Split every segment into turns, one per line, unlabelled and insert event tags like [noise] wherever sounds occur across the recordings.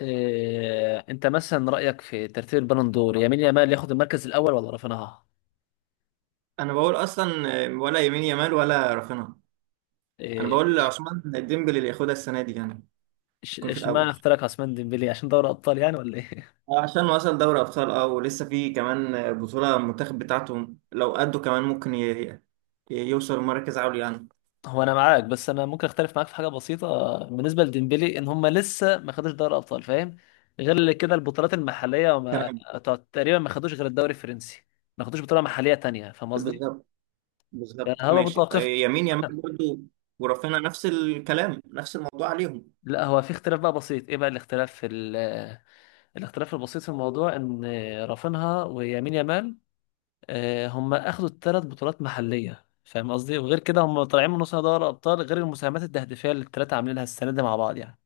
إيه انت مثلا رايك في ترتيب البالون دور، يمين يامال ياخد المركز الاول ولا رافينها؟
انا بقول اصلا ولا يمين يامال ولا رافينها. انا
إيه
بقول
إش-
عثمان ديمبلي اللي ياخدها السنه دي يعني يكون في
اشمعنى
الاول
اختارك عثمان ديمبلي عشان دوري ابطال يعني ولا ايه؟
عشان وصل دوري ابطال، اه، ولسه في كمان بطوله المنتخب بتاعته لو قده كمان ممكن يوصل مركز عالي يعني.
[laughs] هو انا معاك، بس انا ممكن اختلف معاك في حاجه بسيطه بالنسبه لديمبلي، ان هم لسه ما خدوش دوري ابطال، فاهم؟ غير كده البطولات المحليه، وما
تمام.
تقريبا ما خدوش غير الدوري الفرنسي، ما خدوش بطوله محليه تانية، فاهم قصدي؟
بالظبط،
يعني
بالظبط،
هو
ماشي
متوقف.
يمين يامال
[laughs]
برضه، ورافينها نفس الكلام، نفس الموضوع عليهم.
لا، هو في اختلاف بقى بسيط. ايه بقى الاختلاف الاختلاف البسيط في الموضوع؟ ان رافينها ويمين يامال، هم اخدوا الثلاث بطولات محليه، فاهم قصدي؟ وغير كده هم طالعين من نص نهائي دوري الابطال، غير المساهمات التهديفيه اللي الثلاثه عاملينها السنه دي مع بعض يعني.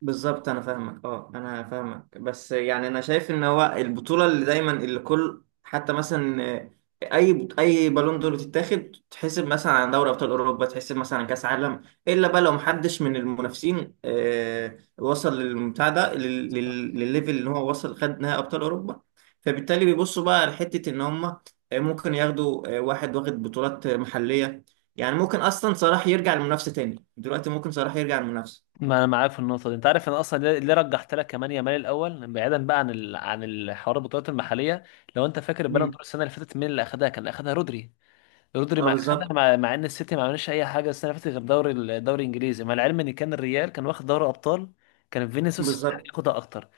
بالظبط، انا فاهمك بس يعني انا شايف ان هو البطوله اللي دايما اللي كل حتى مثلا، اي بالون دور بتتاخد، تحسب مثلا عن دوري ابطال اوروبا، تحسب مثلا عن كاس عالم، الا بقى لو محدش من المنافسين، وصل للمتاع ده
بالظبط.
للليفل اللي هو وصل، خد نهائي ابطال اوروبا. فبالتالي بيبصوا بقى لحته ان هم، ممكن ياخدوا، واحد واخد بطولات، محليه. يعني ممكن اصلا صلاح يرجع للمنافسه تاني دلوقتي، ممكن صلاح يرجع للمنافسه.
ما انا معاك في النقطه دي. انت عارف انا اصلا ليه رجحت لك كمان يامال الاول، بعيدا بقى عن الحوار البطولات المحليه؟ لو انت فاكر البالون دور السنه اللي فاتت مين اللي اخدها؟ كان اخدها رودري. رودري
اه،
مع خدها،
بالظبط.
مع ان السيتي ما عملش اي حاجه السنه اللي فاتت غير دوري الدوري الانجليزي، مع العلم ان كان الريال كان واخد دوري ابطال، كان فينيسيوس
بالظبط،
يستحق ياخدها اكتر.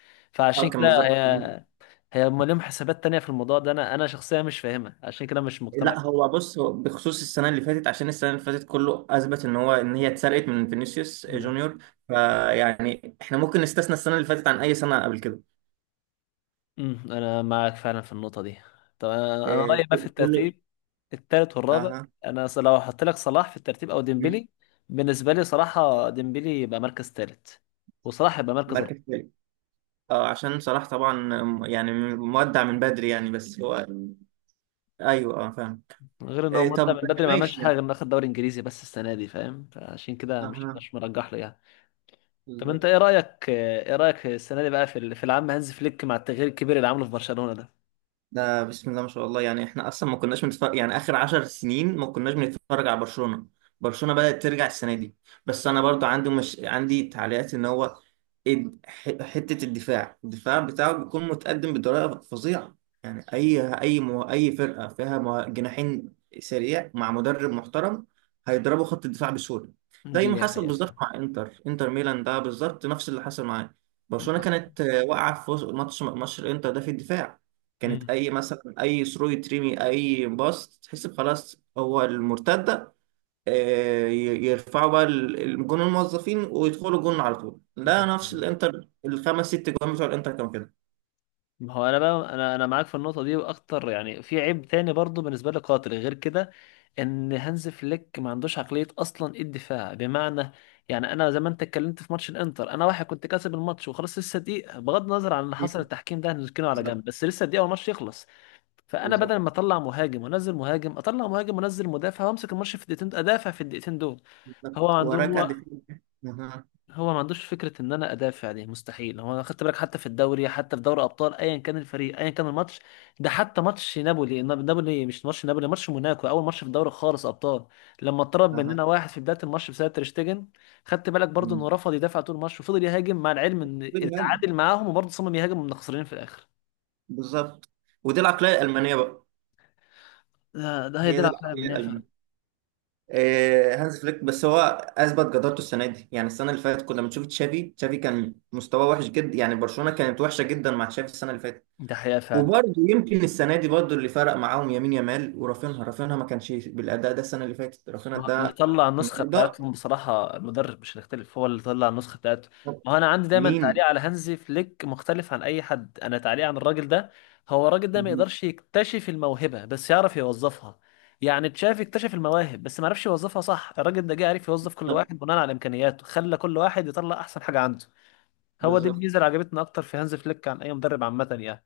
اه،
فعشان
كان
كده
بالظبط.
هي، هم لهم حسابات تانية في الموضوع ده، انا شخصيا مش فاهمها، عشان كده مش مقتنع
لا هو بص، هو بخصوص السنه اللي فاتت، عشان السنه اللي فاتت كله اثبت ان هي اتسرقت من فينيسيوس
بيه.
جونيور. فيعني احنا ممكن نستثنى السنه اللي فاتت عن اي سنه قبل كده.
انا معاك فعلا في النقطه دي. طب أنا
آه،
رايي بقى في
كله.
الترتيب الثالث والرابع،
اها.
لو هحط لك صلاح في الترتيب او
مم.
ديمبلي، بالنسبه لي صراحه ديمبلي يبقى مركز ثالث، وصلاح يبقى مركز.
مركز ثالث. اه، عشان صلاح طبعا يعني مودع من بدري يعني، بس هو. ايوه، فاهم.
غير ان هو مدة
طب
من بدري ما عملش
ماشي
حاجه
يعني.
غير انه اخد دوري انجليزي بس السنه دي، فاهم؟ فعشان كده مش
اها.
مش مرجح له يعني. طب انت ايه
بالظبط.
رايك، ايه رايك السنه دي بقى في العام هانز فليك مع التغيير الكبير اللي عمله في برشلونه ده؟
ده بسم الله ما شاء الله، يعني احنا اصلا ما كناش بنتفرج يعني اخر 10 سنين، ما كناش بنتفرج على برشلونة. برشلونة بدأت ترجع السنة دي. بس انا برضو مش عندي تعليقات ان هو حتة الدفاع بتاعه بيكون متقدم بطريقة فظيعة. يعني اي فرقة فيها جناحين سريع مع مدرب محترم هيضربوا خط الدفاع بسهولة. زي ما
دي
حصل
حقيقه
بالظبط
فعلا.
مع انتر ميلان، ده بالظبط نفس اللي حصل معاه. برشلونة كانت، واقعة في ماتش الانتر ده في الدفاع.
مم.
كانت اي مثلا اي ثرو يترمي، اي باص، تحس خلاص هو المرتده. يرفعوا بقى الجون الموظفين ويدخلوا جون على طول،
ده
لا نفس
حقيقة.
الانتر، الخمس ست جوان بتوع الانتر كانوا كده.
ما هو انا بقى انا انا معاك في النقطه دي واكتر يعني، في عيب تاني برضو بالنسبه لي قاتل غير كده، ان هانز فليك ما عندوش عقليه اصلا الدفاع، بمعنى يعني انا زي ما انت اتكلمت في ماتش الانتر، انا واحد كنت كاسب الماتش وخلاص، لسه دقيقه، بغض النظر عن اللي حصل
مم.
التحكيم ده هنركنه على
بالظبط.
جنب، بس لسه دقيقه والماتش يخلص. فانا بدل ما
بالظبط،
اطلع مهاجم وانزل مهاجم، اطلع مهاجم وانزل مدافع، وامسك الماتش في الدقيقتين، ادافع في الدقيقتين دول. هو
بالظبط،
عنده
ورجع
هو
دفاع. اها.
هو ما عندوش فكره ان انا ادافع، دي مستحيل. هو انا خدت بالك حتى في الدوري، حتى في دوري ابطال، ايا كان الفريق، ايا كان الماتش، ده حتى ماتش نابولي، مش ماتش نابولي، ماتش موناكو، اول ماتش في الدوري خالص ابطال، لما اتطرد
اها.
مننا واحد في بدايه الماتش بسبب تريشتجن، خدت بالك برضو انه
مم.
رفض يدافع طول الماتش وفضل يهاجم، مع العلم ان
بيهاجم.
التعادل معاهم، وبرضه صمم يهاجم، ومن خسرانين في الاخر.
بالظبط. ودي العقليه الالمانيه بقى.
ده هي
هي
دي
دي
العقليه
العقليه
المنيعه فعلا.
الالمانيه. هانز فليك بس هو اثبت جدارته السنه دي. يعني السنه اللي فاتت كنا بنشوف تشافي كان مستواه وحش جدا، يعني برشلونه كانت وحشه جدا مع تشافي السنه اللي فاتت.
ده حقيقه فعلا.
وبرضه يمكن السنه دي برضه اللي فرق معاهم يمين يامال ورافينها، رافينها ما كانش بالاداء ده السنه اللي فاتت، رافينها
ما هو اللي
ده
طلع النسخة
النهارده.
بتاعتهم بصراحة المدرب، مش هنختلف، هو اللي طلع النسخة بتاعته. ما هو أنا عندي دايما
مين؟
تعليق على هانزي فليك مختلف عن أي حد. أنا تعليق عن الراجل ده، هو الراجل ده ما
مهم.
يقدرش يكتشف الموهبة بس يعرف يوظفها. يعني تشافي اكتشف المواهب بس ما عرفش يوظفها، صح؟ الراجل ده جه عرف يوظف كل واحد بناء على إمكانياته، خلى كل واحد يطلع أحسن حاجة عنده. هو دي الميزة
بالظبط.
اللي عجبتنا أكتر في هانز فليك عن أي مدرب عامة يعني.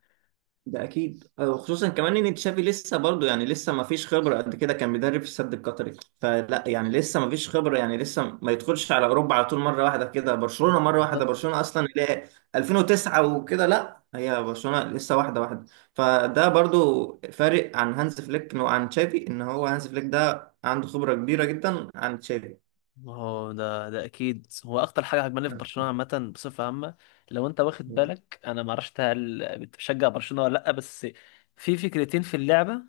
ده اكيد، خصوصا كمان ان تشافي لسه برضه، يعني لسه ما فيش خبره قد كده، كان بيدرب في السد القطري. فلا يعني لسه ما فيش خبره، يعني لسه ما يدخلش على اوروبا على طول مره واحده كده، برشلونه مره واحده،
بالظبط.
برشلونه اصلا اللي هي 2009 وكده، لا، هي برشلونه لسه واحده واحده. فده برضه فارق عن هانز فليك وعن تشافي، ان هو هانز فليك ده عنده خبره كبيره جدا عن تشافي.
هو ده اكيد هو اكتر حاجه عجباني في
اها.
برشلونه عامه بصفه عامه. لو انت واخد بالك، انا ما اعرفش هل بتشجع برشلونه ولا لا، بس في فكرتين في اللعبه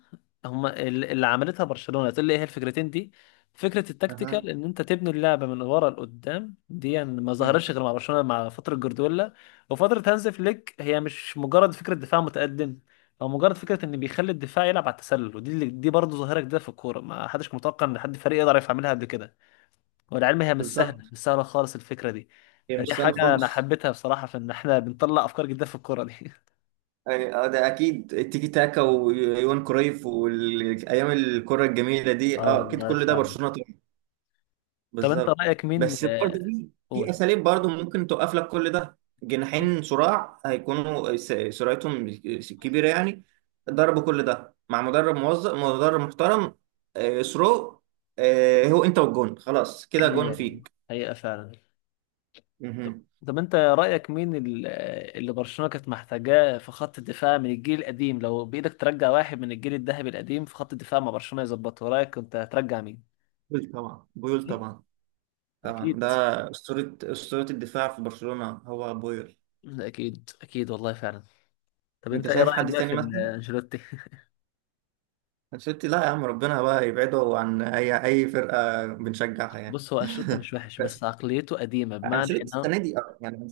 هما اللي عملتها برشلونه، تقول لي ايه هي الفكرتين دي؟ فكره التكتيكال ان انت تبني اللعبه من ورا لقدام دي، يعني ما ظهرتش
أها.
غير مع برشلونه مع فتره جوارديولا وفتره هانز فليك. هي مش مجرد فكره دفاع متقدم او مجرد فكره ان بيخلي الدفاع يلعب على التسلل، ودي دي برضه ظاهره جديده في الكوره، ما حدش كان متوقع ان حد فريق يقدر يعملها قبل كده. والعلم هي مش سهله،
بالظبط.
مش سهله خالص الفكره دي.
هي
فدي
مش سهل
حاجه انا
خالص.
حبيتها بصراحه، في ان احنا بنطلع افكار جديده في الكوره دي. [laughs]
ده اكيد، التيكي تاكا ويوان كرويف والايام الكره الجميله دي،
اه
اكيد
والله
كل ده
فعلا.
برشلونه طبعا.
طب انت
بالظبط،
رايك مين،
بس برضه في
قول
اساليب برضه ممكن توقف لك كل ده. جناحين صراع، هيكونوا سرعتهم كبيره يعني، ضربوا كل ده مع مدرب موظف، مدرب محترم، سرو، هو انت والجون خلاص كده، جون
ليه،
فيك.
حقيقه فعلا. طب
مهم.
طب انت رايك مين اللي برشلونه كانت محتاجاه في خط الدفاع من الجيل القديم، لو بايدك ترجع واحد من الجيل الذهبي القديم في خط الدفاع مع برشلونه يظبطه، رايك كنت هترجع مين؟
بويل طبعا، بويل طبعا، طبعا
اكيد،
ده اسطوره، اسطوره الدفاع في برشلونه هو بويل.
اكيد اكيد والله فعلا. طب
انت
انت ايه
شايف
رايك
حد
بقى
تاني
في
مثلا؟
انشيلوتي؟
انشيلوتي؟ لا يا عم، ربنا بقى يبعده عن اي فرقه بنشجعها يعني.
بص، هو انشيلوتي مش وحش، بس عقليته قديمه،
[laughs]
بمعنى
انشيلوتي
ان...
السنه دي، يعني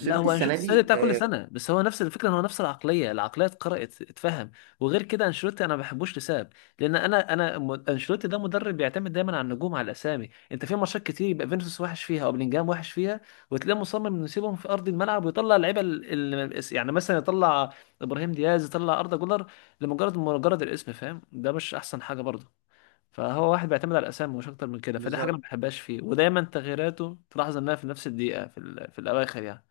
لا، هو
السنه
انشيلوتي السنه دي
دي.
بتاع كل سنه، بس هو نفس الفكره، إن هو نفس العقليه، العقليه اتقرأت اتفهم. وغير كده انشيلوتي انا ما بحبوش لسبب، لان انشيلوتي ده مدرب بيعتمد دايما على النجوم، على الاسامي. انت في ماتشات كتير يبقى فينيسيوس وحش فيها او بلينجهام وحش فيها، وتلاقيه مصمم انه يسيبهم في ارض الملعب ويطلع اللعيبه يعني مثلا يطلع ابراهيم دياز، يطلع اردا جولر، لمجرد الاسم، فاهم؟ ده مش احسن حاجه برضه. فهو واحد بيعتمد على الاسامي مش اكتر من كده. فدي حاجه انا ما
بالظبط،
بحبهاش فيه، ودايما تغييراته تلاحظ انها في نفس الدقيقه في الاواخر يعني.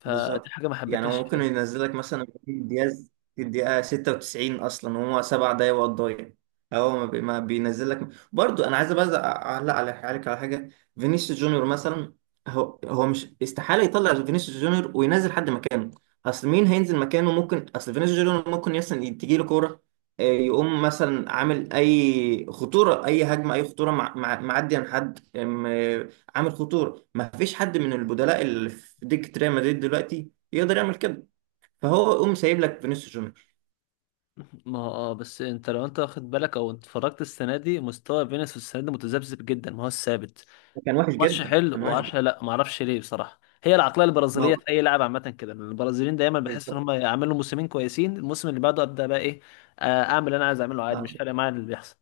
فدي
بالظبط.
حاجه ما
يعني هو
حبيتهاش
ممكن
فيه.
ينزلك مثلا إبراهيم دياز في الدقيقة 96 أصلا وهو 7 دقايق وقت ضايع. هو ما بينزلك برضو. أنا عايز بس أعلق عليك على حاجة. فينيسيوس جونيور مثلا، هو مش استحالة يطلع فينيسيوس جونيور وينزل حد مكانه. أصل مين هينزل مكانه؟ ممكن أصل فينيسيوس جونيور ممكن مثلا تجي له كورة، يقوم مثلا عامل أي خطورة، أي هجمة، أي خطورة معدي عن حد، عامل خطوره. ما فيش حد من البدلاء اللي في دكه ريال مدريد دلوقتي يقدر يعمل كده، فهو يقوم سايب لك فينيسيوس جونيور.
[laughs] ما هو، بس انت واخد بالك او اتفرجت السنه دي، مستوى فينيسيوس السنه دي متذبذب جدا، ما هو ثابت.
كان وحش
ماتش
جدا،
حلو
كان وحش
و10،
جدا.
لا، ما اعرفش ليه بصراحه، هي العقليه
ما
البرازيليه
هو
في اي لاعب عامه كده. لأن البرازيليين دايما بحس ان
بالظبط.
هم يعملوا موسمين كويسين، الموسم اللي بعده ابدا بقى ايه، اعمل اللي انا عايز اعمله عادي، مش
صح.
فارق معايا اللي بيحصل.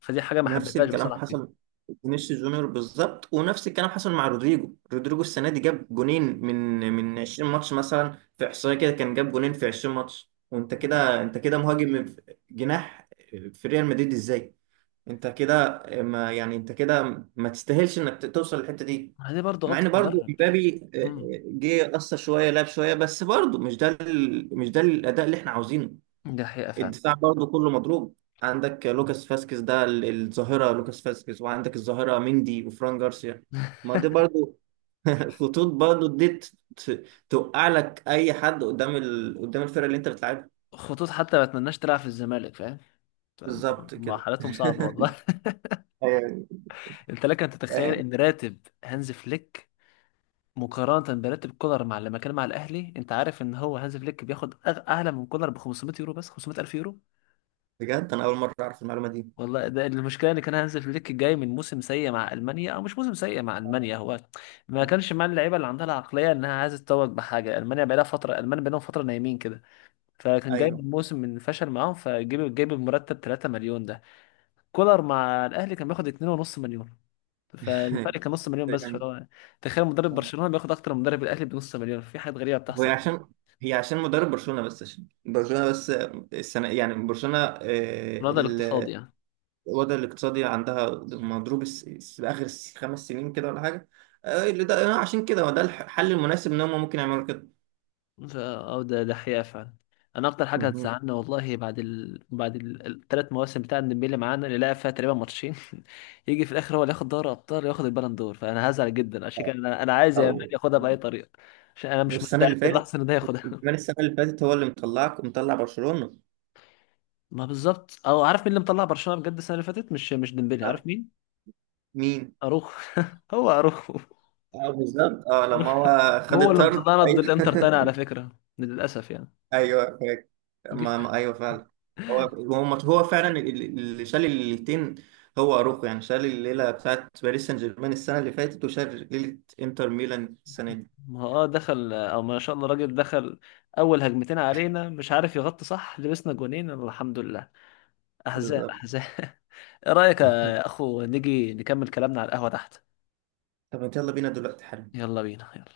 فدي حاجه ما
نفس
حبيتهاش
الكلام
بصراحه فيه.
حصل، فينيسيوس جونيور بالظبط. ونفس الكلام حصل مع رودريجو. رودريجو السنه دي جاب جونين، من 20 ماتش مثلا، في احصائيه كده كان جاب جونين في 20 ماتش. وانت كده، انت كده مهاجم، جناح، في ريال مدريد ازاي؟ انت كده ما يعني، انت كده ما تستاهلش انك توصل للحته دي.
ما دي برضه
مع
غلطة
ان برضو
مدرب.
امبابي
امم
جه قصر شويه، لعب شويه، بس برضو مش ده مش ده الاداء اللي احنا عاوزينه.
دي حقيقة فعلا.
الدفاع برضو كله مضروب، عندك لوكاس فاسكيز ده الظاهره لوكاس فاسكيز، وعندك الظاهره مندي وفران جارسيا. ما دي
[laughs]
برضو [laughs] خطوط برضو دي توقع لك اي حد قدام، قدام الفرقه اللي انت بتلعبها
خطوط، حتى ما اتمناش تلعب في الزمالك، فاهم؟
بالظبط
ما
كده.
حالتهم صعبة
[laughs]
والله.
أيوة.
[laughs] انت لك ان تتخيل
أيوة.
ان راتب هانز فليك مقارنة براتب كولر مع لما كان مع الاهلي؟ انت عارف ان هو هانز فليك بياخد اعلى من كولر ب 500 يورو، بس 500 الف يورو،
بجد انا اول مره اعرف المعلومه دي.
والله. ده المشكلة ان كان هانز فليك جاي من موسم سيء مع المانيا، او مش موسم سيء مع المانيا، هو ما كانش مع اللعيبة اللي عندها العقلية انها عايزة تتوج بحاجة. المانيا بقالهم فترة نايمين كده. فكان جايب
ايوه.
الموسم من فشل معاهم، جايب المرتب 3 مليون ده. كولر مع الاهلي كان بياخد 2.5 مليون، فالفرق
[laughs]
كان نص مليون بس،
يعني
فهو تخيل مدرب برشلونة بياخد اكتر من مدرب الاهلي بنص مليون، في حاجات غريبة
هو
بتحصل
عشان هي عشان مدرب برشلونه بس، عشان برشلونه بس السنه يعني، برشلونه
من هذا الاقتصاد
ال-
يعني.
الوضع الاقتصادي عندها مضروب اخر 5 سنين كده ولا حاجه، اللي ده عشان كده هو ده الحل المناسب ان هم ممكن يعملوا كده.
ده حقيقة فعلا. انا اكتر حاجة
مهم.
هتزعلنا والله، بعد الثلاث مواسم بتاع ديمبلي معانا اللي لعب فيها تقريبا ماتشين [laughs] يجي في الاخر هو اللي ياخد دوري ابطال، ياخد البالون دور، فانا هزعل جدا. عشان كده انا عايز يا مان
او.
ياخدها باي طريقة، عشان انا مش
والسنه اللي
مستعد
فاتت،
اللحظة ان ده ياخدها.
وكمان السنه اللي فاتت هو اللي مطلع برشلونه.
ما بالظبط، او عارف مين اللي مطلع برشلونة بجد السنة اللي فاتت؟ مش ديمبلي،
آه،
عارف مين؟
مين؟
اروخو. [laughs] هو اروخو
اه بالظبط، اه لما هو خد
هو اللي
الطرد.
مطلعنا ضد الانتر تاني على
ايوه. [laughs]
فكرة، للاسف يعني.
ايوه فاكر.
دي في آخر-
ايوه فعلا. هو فعلا، اللي شال الليلتين، هو اروخو يعني، شال الليله بتاعت باريس سان جيرمان السنه اللي فاتت، وشال ليله انتر ميلان السنه دي.
ما هو، اه دخل، او ما شاء الله الراجل دخل اول هجمتين علينا مش عارف يغطي صح، لبسنا جونين الحمد لله، احزان
بالظبط.
احزان. [laughs] ايه رايك
[laughs]
يا اخو نيجي نكمل كلامنا على القهوة تحت؟
طب انت يلا بينا دلوقتي حالا.
يلا بينا، يلا.